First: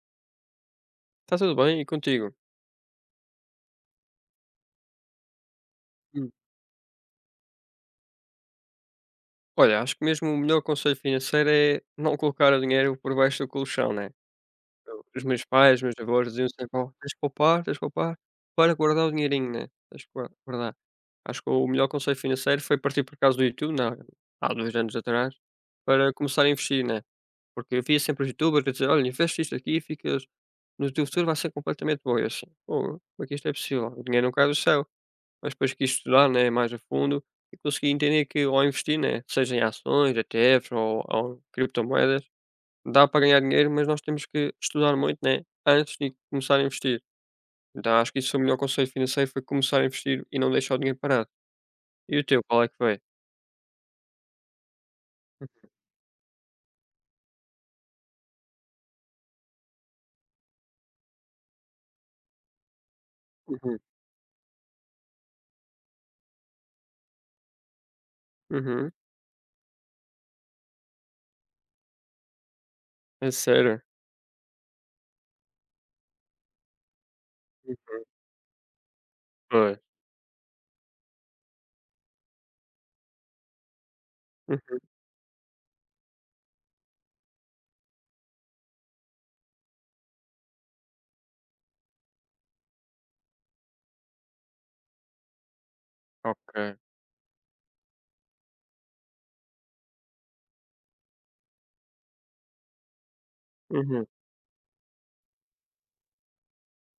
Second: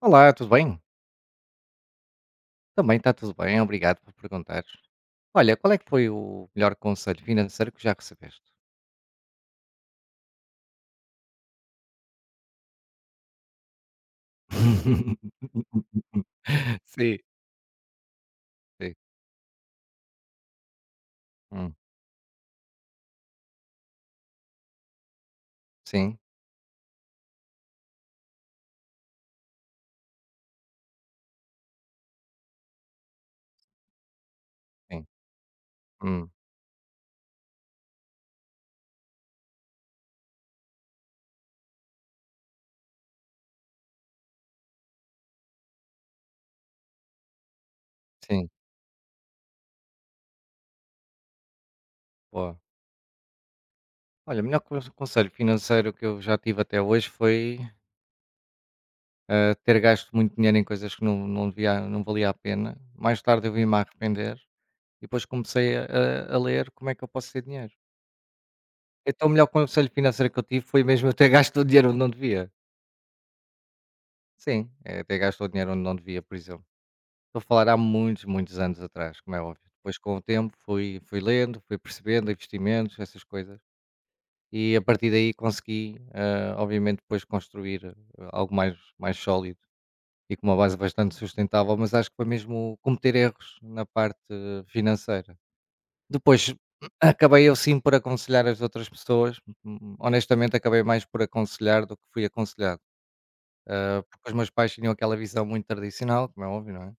Olá, tudo bem? Está tudo bem e contigo? Também está tudo bem, obrigado por perguntar. Olha, qual é que foi Hum. o melhor conselho financeiro que já recebeste? Olha, acho que mesmo o melhor conselho financeiro é não colocar o dinheiro por baixo do colchão, né? Os meus pais, os meus avós diziam sempre: "Oh, Sim, tens de poupar para sim. guardar o dinheirinho, né? Tens de guardar." Acho que o Hum, melhor conselho financeiro foi partir por causa do YouTube, há 2 anos atrás, para sim, começar a investir, né? Porque eu via sempre os YouTubers a dizer: olha, investe isto aqui, e ficas no teu futuro vai ser completamente bom. E eu assim: "Pô, como é que isto é possível? O dinheiro não cai do céu." sim. Mas depois quis estudar, Hum, né, mais a fundo, e consegui entender que, ao investir, né, seja em ações, ETFs ou criptomoedas, dá para ganhar dinheiro, mas nós temos que estudar muito, né, antes de começar a investir. Então acho que isso foi o sim. melhor conselho financeiro, foi começar a investir e não deixar o dinheiro parado. E o teu, Boa. qual é que foi? Olha, o melhor conselho financeiro que eu já tive até hoje foi ter gasto muito dinheiro em coisas que não devia, não valia a pena. Mais tarde eu vim-me Uhum. a arrepender e depois comecei a ler como é que eu posso ter dinheiro. Uhum. Então o melhor conselho financeiro que eu tive foi mesmo eu ter gasto o dinheiro onde não devia. É sério? Sim, eh, até gastou dinheiro onde não devia, por exemplo. Estou a falar há Hum, muitos, muitos anos atrás, como é óbvio. Pois. Depois, com o tempo, fui lendo, fui percebendo investimentos, essas coisas. E Uhum. a partir daí consegui, obviamente, depois construir algo mais sólido e com uma base bastante sustentável, mas acho que foi mesmo cometer erros na parte financeira. Ok. Depois, acabei eu sim por aconselhar as outras pessoas. Honestamente, acabei mais por aconselhar do que fui aconselhado. Eh, Uhum. porque os meus pais tinham aquela visão muito tradicional, como é óbvio, não é?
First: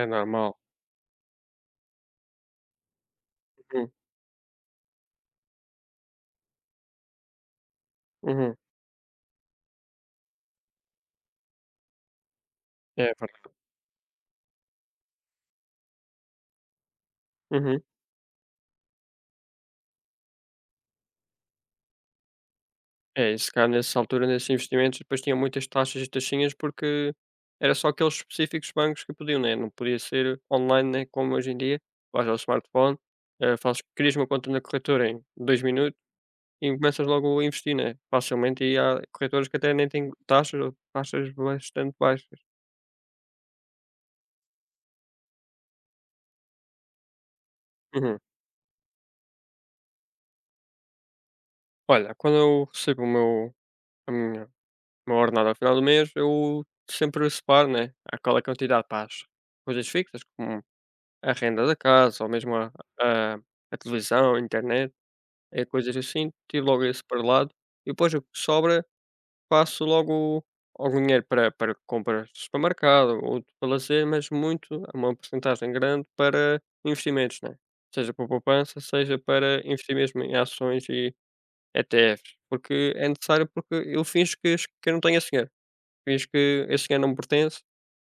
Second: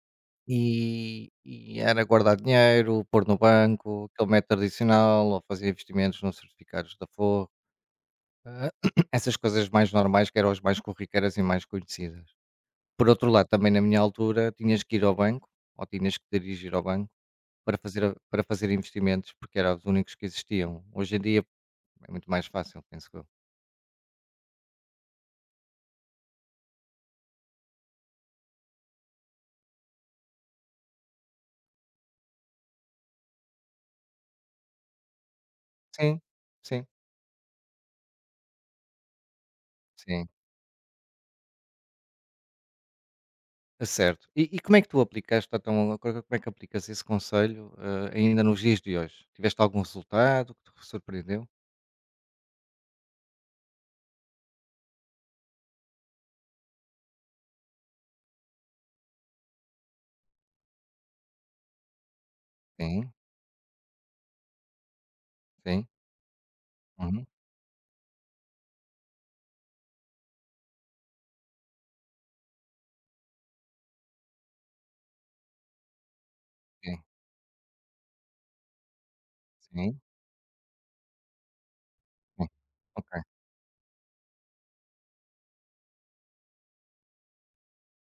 É normal. E era guardar dinheiro, pôr no Uhum. banco, aquele método tradicional, ou fazer investimentos nos certificados da Forro, Uhum. ah, essas coisas mais normais que eram as mais corriqueiras e mais conhecidas. Por É outro lado, verdade. também na minha altura, tinhas que ir ao banco, ou tinhas que dirigir ao banco, para Uhum. fazer a para fazer investimentos, porque eram os únicos que existiam. Hoje em dia é muito mais fácil, penso eu. É, e se calhar nessa altura, nesses investimentos, depois tinham muitas taxas e taxinhas, porque era só aqueles específicos bancos que podiam, né? Não podia ser online, né? Como hoje em dia, vais ao smartphone, fazes, crias uma conta na corretora em 2 minutos Sim, e sim, começas logo a investir, né? Facilmente, e há corretoras que até nem têm sim. taxas ou taxas bastante baixas. Certo. E como é que tu aplicaste então, co como é que aplicas esse conselho, Uhum. ainda nos dias de hoje? Tiveste algum resultado que te surpreendeu? Olha, quando eu recebo o meu, a minha, uma ordenada ao final do mês, eu sempre separo, né? Aquela quantidade para as coisas fixas, a renda da casa, ou mesmo Sim, a a televisão, a internet, é sim. coisas assim, tiro logo esse para o Uhum. lado, e depois o que sobra, passo logo algum dinheiro para compras de supermercado, outro para lazer, mas muito é uma porcentagem grande para Sim, investimentos, né, seja para poupança, seja para investir sim, mesmo em ações e ETFs, sim. porque é Ok. necessário, porque eu finjo que es que eu não tenho esse dinheiro, finjo que esse dinheiro não me pertence,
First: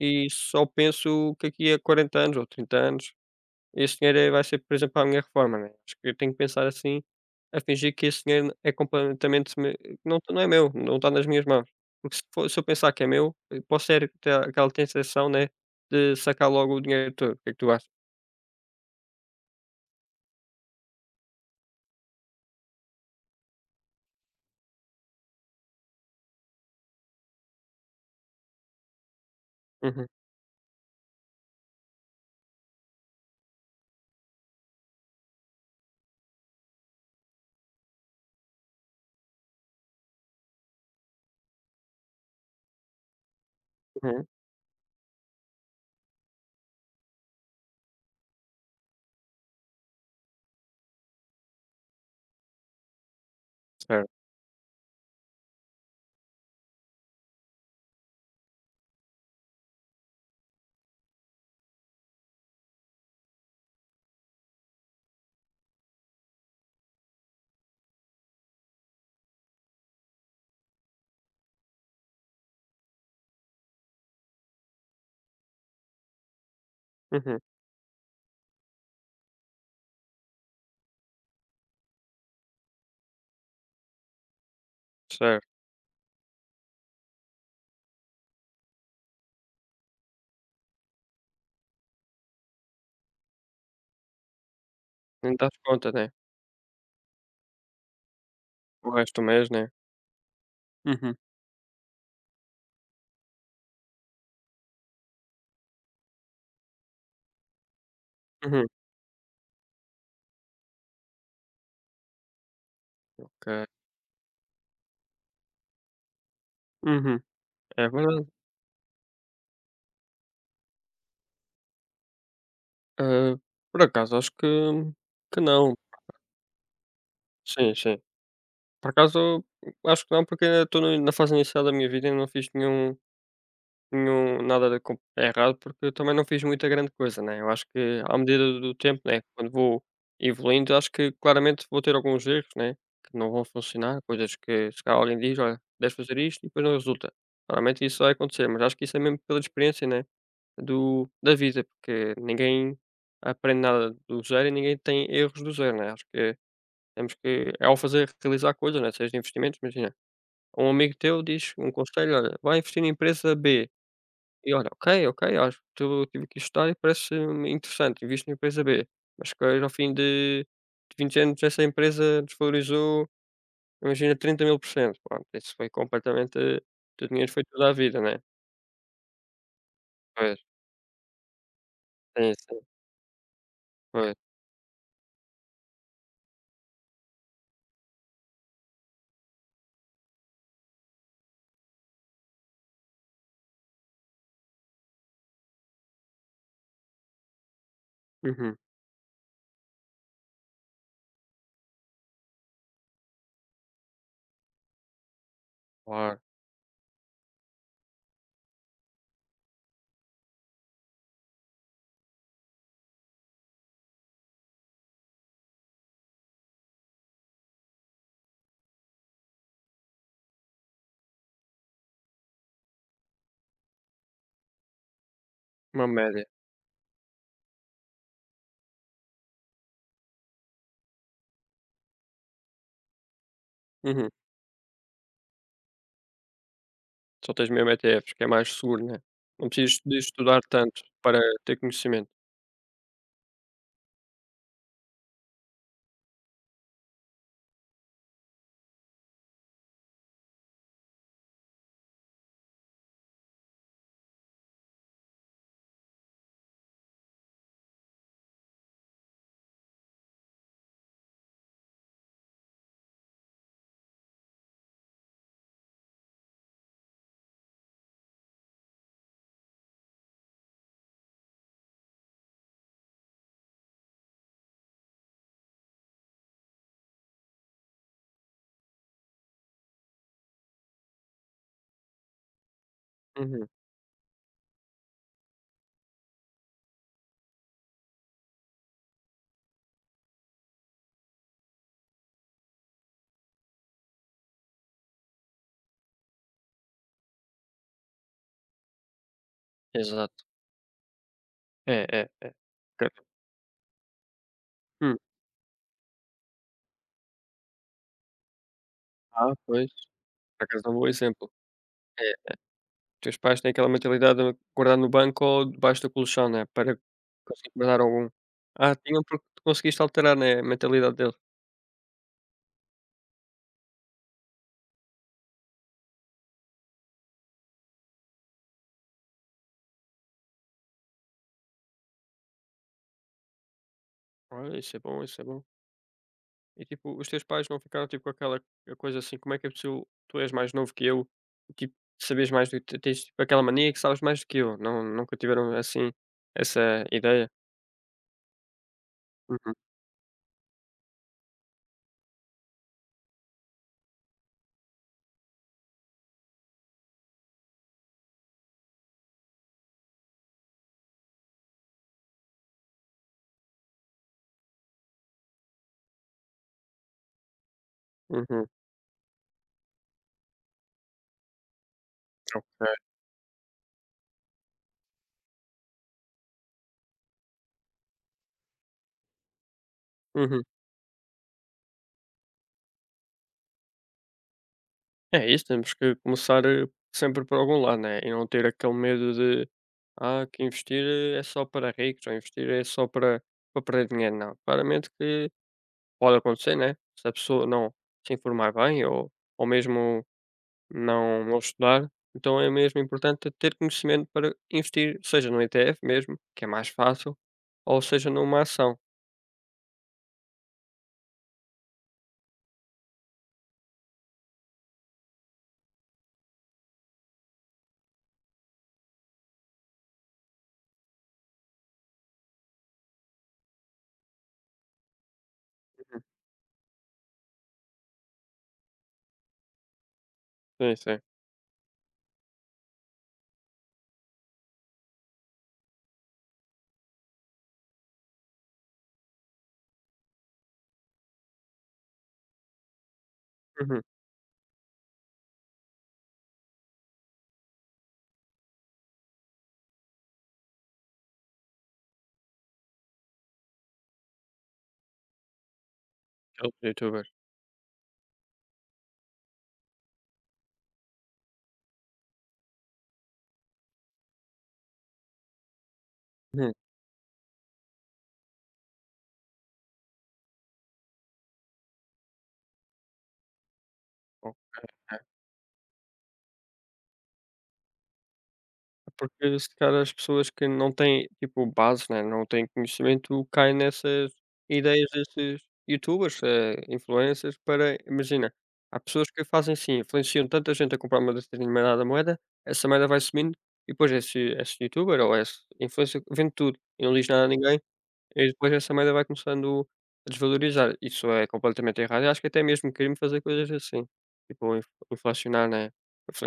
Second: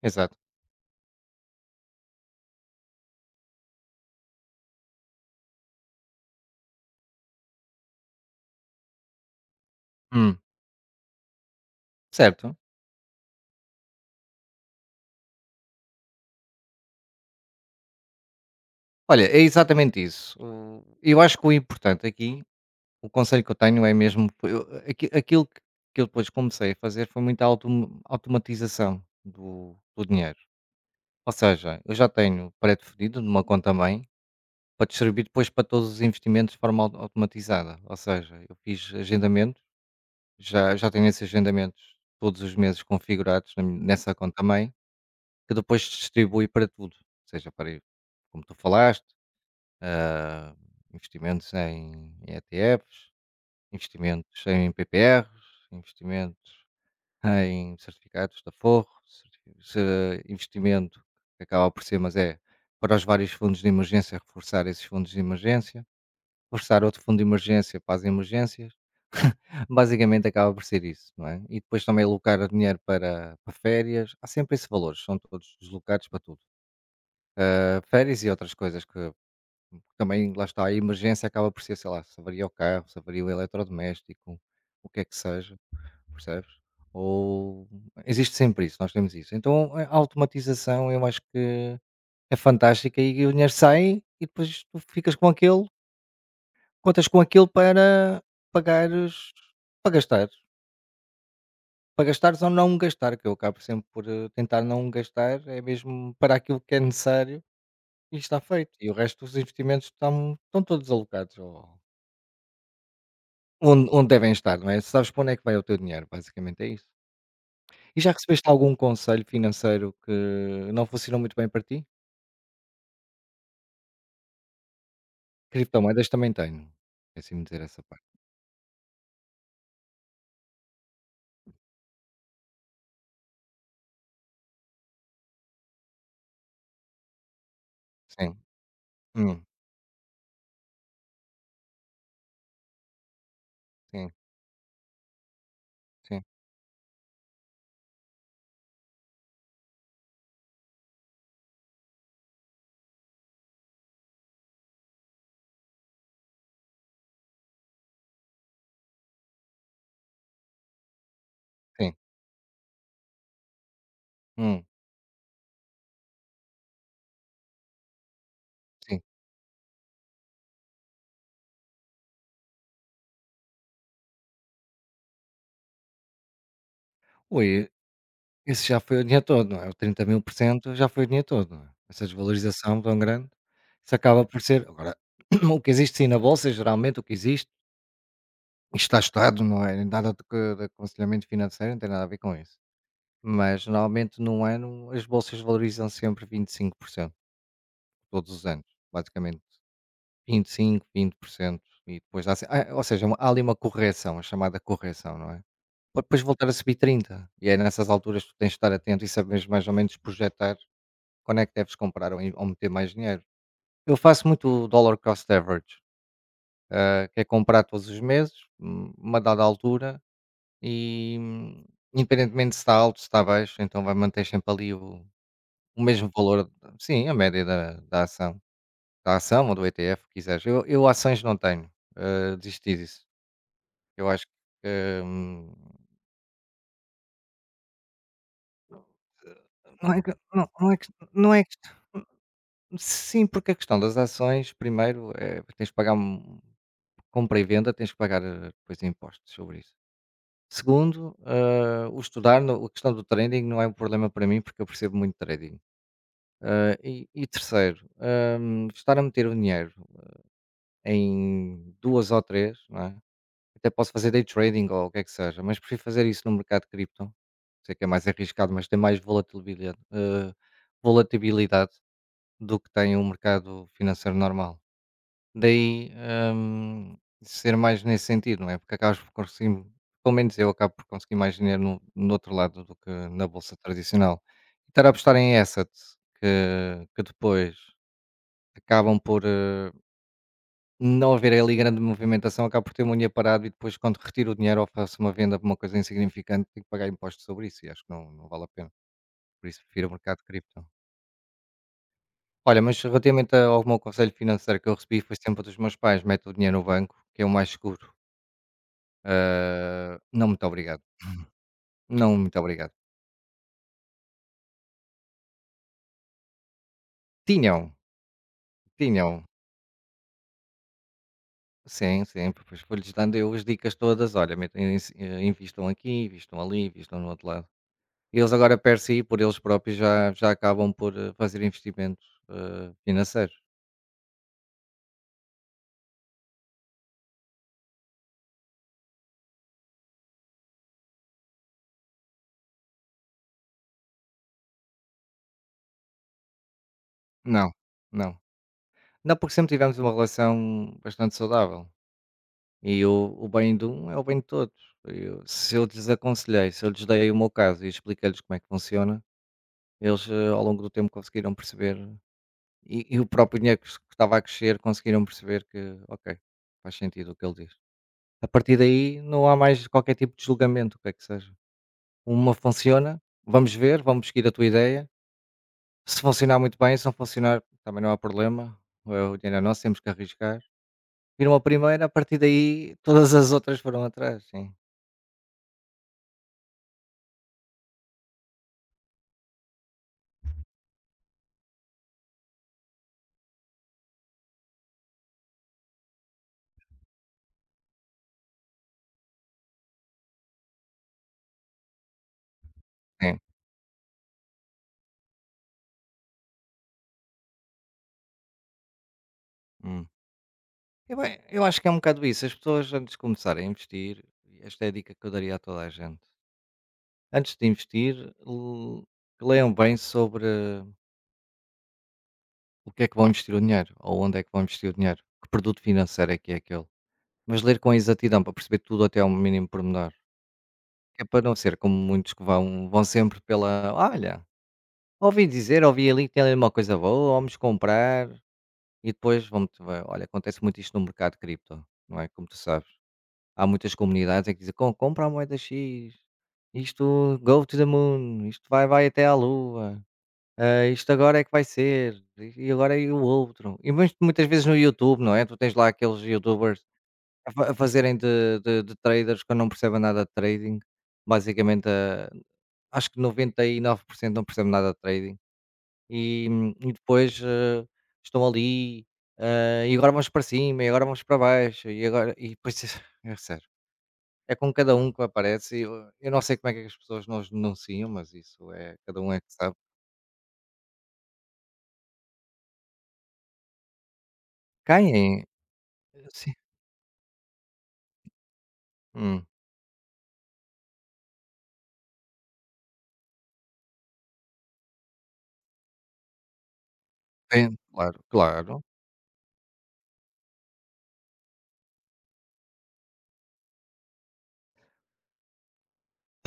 e Exato. só penso que aqui a 40 anos ou 30 anos esse dinheiro vai ser, por exemplo, para a minha reforma, né. Acho que eu tenho que pensar assim, a fingir que esse dinheiro é completamente me não, Hum. não é meu, não está nas minhas mãos. Porque Certo. se eu pensar que é meu, eu posso ter aquela tentação, né, de sacar logo o dinheiro todo. O que é que tu achas? Olha, é exatamente isso. O Eu acho que o importante aqui, o conselho que eu tenho é mesmo eu aqui aquilo que eu depois comecei a fazer foi muita automatização do Uhum, dinheiro. Ou seja, eu já tenho pré-definido numa conta mãe para te servir depois para todos os investimentos de forma au automatizada. Ou seja, eu fiz agendamentos, já tenho esses agendamentos todos os meses configurados na mi nessa uhum, conta-mãe, que depois se distribui para tudo. Ou seja, para ir, como tu falaste, investimentos em ETFs, certo. investimentos em PPRs, investimentos em certificados da Forro, certifi se investimento que acaba por ser, mas é para os vários fundos de emergência, reforçar esses fundos de emergência. Forçar outro fundo de emergência para as emergências, basicamente acaba por ser isso, não é? E depois também alocar o dinheiro para, para férias, há sempre esse valor, são todos deslocados para tudo. Uhum, Ah, férias e outras coisas que também, lá está, a emergência acaba por ser, sei lá, se avaria o carro, se avaria o eletrodoméstico, o que é que certo. seja, percebes? Ou existe sempre isso, nós temos isso. Então a automatização eu acho que é fantástica e o dinheiro sai e depois tu ficas com Nem dás aquele. conta, né, Contas com aquilo para o pagares, resto do mês, né. para gastar. Uhum, Para gastares ou não gastar, que eu acabo sempre por, tentar não gastar, é mesmo para aquilo que é necessário e está uhum, feito. E o resto dos investimentos estão todos alocados ao ok. Onde devem estar, não é? Sabes para onde é que vai o teu dinheiro, basicamente é isso. Uhum, é E já verdade. recebeste algum conselho financeiro que não funcionou muito bem para ti? Hã, por acaso acho que não. Criptomoedas também tenho, esqueci-me de dizer Sim, essa sim. parte. Por acaso, acho que não, porque ainda estou no na fase inicial da minha vida e não fiz nenhum nada de com errado, porque eu também não fiz muita grande coisa, né. Eu acho que, à Sim, medida do tempo, né, hum, quando vou evoluindo, acho que claramente vou ter alguns erros, né, que não vão funcionar, sim, coisas que se calhar alguém diz: "Olha, deves fazer sim, isto", e depois não resulta. Claramente isso vai acontecer, mas acho que isso é mesmo pela experiência, né, do da vida, porque ninguém aprende nada do zero e ninguém tem erros do zero, né. Acho que temos que, ao fazer, realizar coisas, né, seja investimentos, imagina, um amigo teu diz um sim, conselho: "Olha, vai investir na empresa B." E hum, olha, ok, ok, acho que eu tive que estudar e parece-me interessante, invisto na empresa B. sim. Mas que ao fim de 20 anos essa empresa desvalorizou, imagina, 30.000%. Pronto, isso foi completamente o teu dinheiro, foi toda Ui. a vida, né. Esse já foi o dinheiro todo, não é? O trinta mil por Pois, cento já foi o dinheiro todo, não é? Essa sim, sim, desvalorização tão grande, isso pois. acaba por ser agora, o que existe sim na bolsa, geralmente o que existe, isto está estudado, não é nada de que de aconselhamento financeiro, não tem nada a ver com isso. Mas normalmente num ano as bolsas valorizam sempre 25%, todos os Uhum, anos, basicamente 25, 20%, e depois dá se ah, ou seja, há ali uma correção, a chamada correção, não é? Para depois claro, voltar a subir 30, e é nessas alturas que tu tens de estar atento e saberes mais ou menos projetar quando é que deves comprar ou, ou meter mais dinheiro. Eu faço muito o dollar cost average, que é comprar todos os meses, uma dada altura, e independentemente se está alto, se está baixo, então vai manter sempre ali o uma mesmo média. valor, sim, a média da ação ou do ETF, o que quiseres. Eu, ações não tenho, desisti disso. Eu Uhum. acho que Só tens mesmo ETFs, que é mais seguro, né. Não precisas não de é, que- estudar não, não é, tanto que- para não é que- ter conhecimento. sim, porque a questão das ações, primeiro, é, tens de pagar. Compra e venda tens que pagar, depois impostos sobre isso. Segundo, o estudar, a questão do trading não é um problema para mim porque eu percebo muito trading. E e terceiro, estar a meter o dinheiro em duas ou três, não é? Até posso fazer day trading ou o que é que seja, mas prefiro fazer isso no mercado cripto. Sei que é mais arriscado, mas tem mais volatilidade, volatilidade, do que tem um mercado financeiro normal. Daí, hum, ser mais nesse sentido, não é? Porque acabas por conseguir, pelo menos eu acabo por conseguir mais dinheiro no outro lado do que na Uhum, bolsa tradicional. E estar a apostar em assets que depois acabam por não haver ali grande movimentação, acabo por ter uma unha parado e depois quando retiro o dinheiro ou faço uma venda por uma coisa insignificante, tenho que pagar impostos sobre isso e acho que não, não vale a pena. Por isso prefiro o mercado de exato. cripto. É, é, é. Olha, mas Ok. relativamente ao meu conselho financeiro que eu Hum. recebi foi sempre dos meus pais: mete o dinheiro no banco, que é o mais seguro. Ah, pois. Ah, não, Por muito acaso é um obrigado. bom exemplo. É, Não, muito obrigado. teus pais têm aquela mentalidade de guardar no banco ou debaixo do colchão, né, para conseguir Tinham, guardar algum. Ah, tinham, tinham. porque tu conseguiste alterar, né, a mentalidade deles. Sim, sim, pois fui-lhes dando eu as dicas todas. Olha, metam invistam aqui, invistam ali, invistam no outro lado. Eles agora, per si, por eles próprios, já acabam por fazer investimentos financeiros. Olha, isso é bom, isso é bom. E, tipo, os teus pais não ficaram, tipo, com aquela coisa assim: "Como é que é possível, tu és mais novo que eu, tipo, saberes mais do que tens, tipo, aquela mania que sabes mais do que eu?" Não, nunca tiveram, assim, essa ideia? Não, não. Não, porque sempre Uhum, tivemos uma relação bastante saudável. E o bem de um é o bem de todos. Eu- se eu lhes aconselhei, se eu lhes dei o meu caso e expliquei-lhes como é que funciona, eles ao longo do tempo conseguiram perceber. E o próprio dinheiro que estava a crescer conseguiram perceber que, ok, faz sentido o que ele diz. A uhum, partir daí não há mais qualquer tipo de julgamento, o que é que seja. Uma ok. funciona, vamos ver, vamos seguir a tua ideia. Se funcionar muito bem, se não funcionar, também não há problema. O dinheiro é nosso, temos que arriscar. Uhum. Viram a primeira, a partir daí todas as outras foram atrás, sim. É isso, temos que começar, sempre por algum lado, né, e não ter aquele medo de, ah, que investir é só para ricos, ou investir é só para, perder dinheiro. Não, claramente que pode acontecer, né? Se a pessoa não se informar bem, ou mesmo não estudar, então é mesmo Sim. importante ter conhecimento para investir, seja no ETF mesmo, que é mais fácil, ou seja numa ação. Hum. Eu acho que é um bocado isso. As pessoas antes de começarem a investir, esta é a dica que eu daria a toda a gente. Antes de investir, l- leiam bem sobre o que é que vão investir o dinheiro ou onde é que vão investir o dinheiro, que produto financeiro é que é aquele. Mas ler com exatidão para perceber tudo até ao mínimo pormenor. Sim, sim. Que é para não ser como muitos vão sempre pela. Olha, ouvi dizer, ouvi ali que tem ali uma coisa boa, vamos comprar e depois vamos. Olha, acontece muito isto no mercado de cripto, não é? Como tu sabes. Há muitas Uhum. comunidades em que dizem: "Com- compra a moeda X, isto go to the moon, isto vai até à lua. Ah, isto agora é que vai ser, e agora é o outro. E mas muitas vezes no YouTube, não é? Tu tens lá aqueles Aqueles YouTubers youtubers. A fazerem de traders que não percebem nada de trading, basicamente, acho que 99% não percebem nada de trading, e Uhum. hum, e depois, ah, estão ali, e agora vamos para cima, e agora vamos para baixo, e agora e depois é sério, é com cada um Ok. que aparece, e eu não sei como é que as pessoas não os denunciam, mas isso é cada um é que Porque se sabe. calhar as pessoas que não têm, tipo, base, né, não têm conhecimento, caem nessas ideias Caem, desses youtubers, sim. Influencers, para imagina, há pessoas que Hum. fazem assim, influenciam tanta gente a comprar uma determinada moeda, essa moeda vai subindo, e depois esse youtuber ou esse influencer vende tudo e não diz nada a Depende, ninguém, claro, e depois claro. essa moeda vai começando a desvalorizar. Isso é completamente errado. Eu acho que até mesmo crime fazer coisas assim, tipo, inflacionar, né?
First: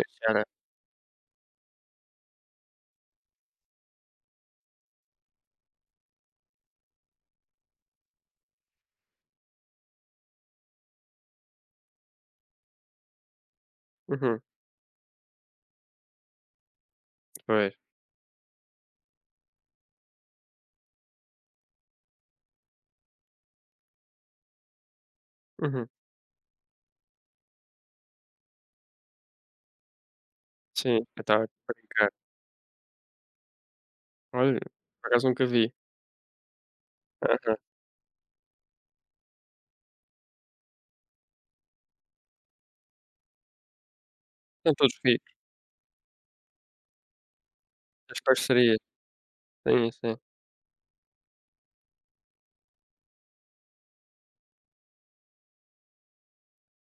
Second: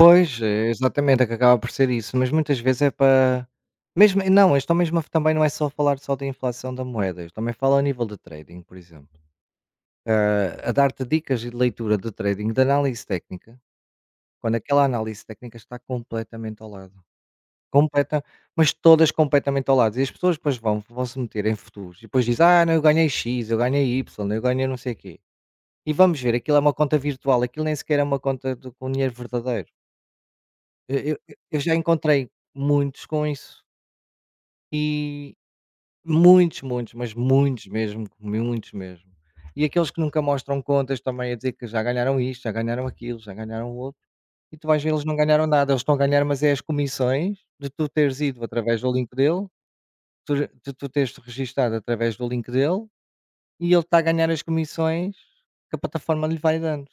Pois, né? é exatamente, é que acaba por ser isso, mas muitas vezes é para mesmo não, também não é só falar só da inflação da moeda, eu também falo a nível de trading, por exemplo, a dar-te dicas e de leitura de trading, de análise técnica, Uhum, quando aquela análise técnica está completamente ao lado, pois. completa, mas todas completamente ao lado, e as pessoas depois vão se meter em futuros e depois dizem: "Ah, não, eu ganhei X, eu ganhei Y, eu ganhei não sei o quê", Uhum. e vamos ver, aquilo é uma conta virtual, aquilo nem sequer é uma conta de com dinheiro verdadeiro. Eu Sim, eu à tarde, eu já brincar. encontrei muitos com isso, Olha, por acaso e nunca vi. muitos, muitos, mas Aham. muitos mesmo, muitos mesmo. E aqueles que nunca mostram contas também a dizer que já ganharam isto, já ganharam aquilo, já ganharam o outro, e tu São vais ver todos eles não ricos, ganharam nada, eles estão a ganhar mas é as comissões de tu teres as ido parcerias. através do link dele, Sim, sim. Tu teres te registado através do link dele, e ele está a ganhar as comissões que a plataforma lhe vai dando,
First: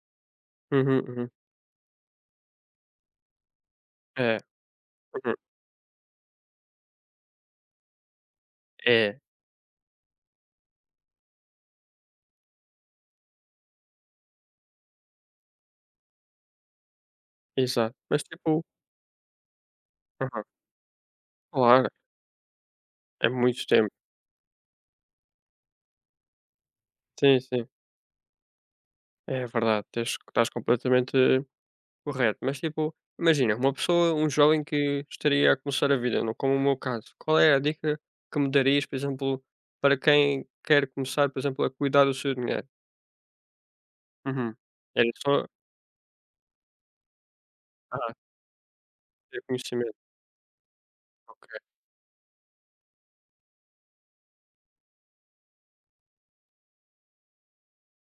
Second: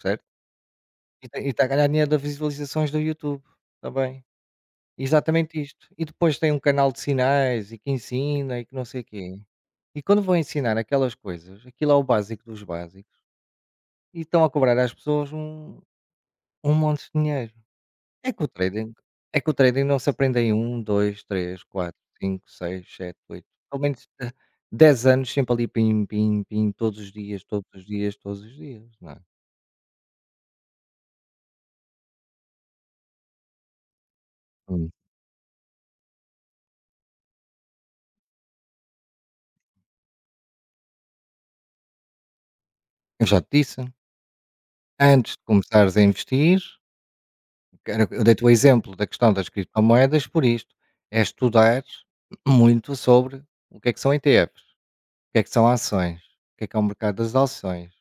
certo? Uhum, E uhum. está e está a ganhar dinheiro das visualizações do YouTube também. É, uhum. Exatamente isto. E depois tem um canal de sinais e que ensina e que não sei o É, quê. E quando vão ensinar aquelas coisas, aquilo é o básico dos básicos, e estão a cobrar às pessoas um monte de dinheiro. exato. Mas É que o tipo, trading, é que o trading não se aprende aham, em um 2 três claro, 4 5 6 7 é 8 muito pelo tempo. menos 10 anos sempre ali pim, pim, pim, todos os Sim, dias, sim. todos os dias, todos os dias, não é? É verdade, tens estás completamente correto. Mas tipo, imagina, uma pessoa, um jovem Hum. que estaria a começar a vida, não como o meu caso, qual é a dica que me darias, por exemplo, para quem quer começar, por exemplo, a cuidar do seu dinheiro? Eu já te disse, Uhum. Era antes de só, começares a investir. Cara, ah, eu dei-te o exemplo da questão ter das conhecimento. criptomoedas por isto, é Ok. estudar muito sobre o que é que são ETFs, o que é que são ações, o que é o mercado das ações,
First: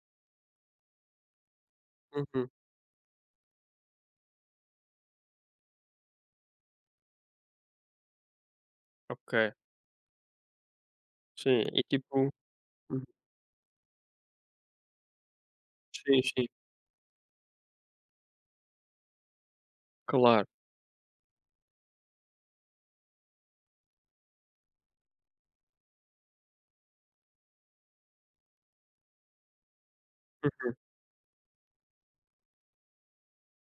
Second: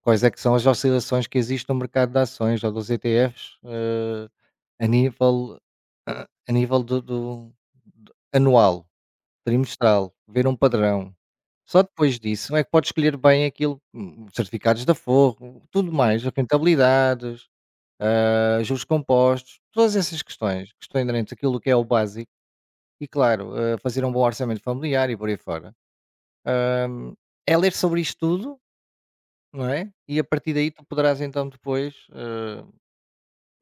quais é que são as oscilações que existem no mercado de Uhum. ações ou dos ETFs a nível, a nível anual, Ok, trimestral, ver um padrão. sim, Só e depois tipo, disso é que pode hum, escolher bem aquilo, certificados da Forro, tudo sim, mais, a sim, rentabilidade, juros compostos, todas essas claro. questões que estão inerentes àquilo que é o básico e, claro, fazer um bom orçamento familiar e por aí fora. Hum, é ler sobre isto tudo, não é? E a partir daí Uhum. tu poderás então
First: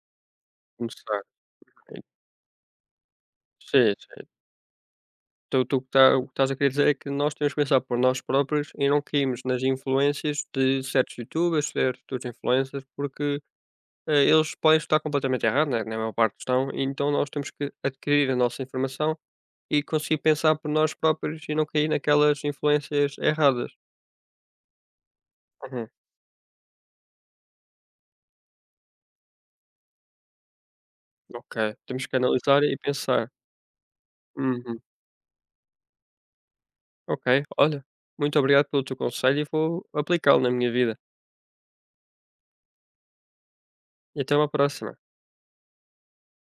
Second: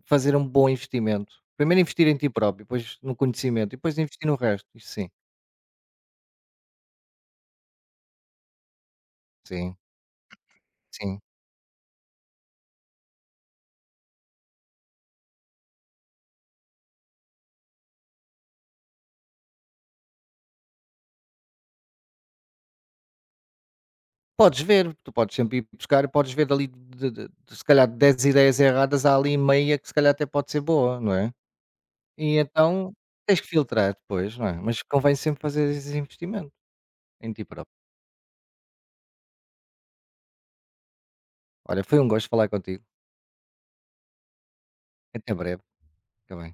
fazer um bom Começar, investimento. Primeiro ok. investir em ti próprio, depois no conhecimento, e Sim, depois investir sim. no resto. Isso sim, Tu tu que tá o que estás a querer dizer é que nós temos que pensar por nós próprios e não cairmos nas sim, influências de certos sim. youtubers, certos influencers, porque, eles podem estar completamente errados, né, na maior parte estão, e então nós temos que adquirir a nossa informação e conseguir pensar por nós próprios e não cair naquelas influências erradas. Podes ver, tu podes sempre ir Uhum, buscar, e podes ver ali, se calhar, 10 ideias erradas, há ali meia que se calhar até pode ser boa, não é? ok. Temos que E analisar e então pensar. tens que filtrar depois, não é? Uhum. Mas convém sempre fazer esse investimento Ok, em ti próprio. olha, muito obrigado pelo teu conselho e vou aplicá-lo na minha vida. Olha, foi um gosto falar contigo. E até uma próxima. Até breve. Fica bem.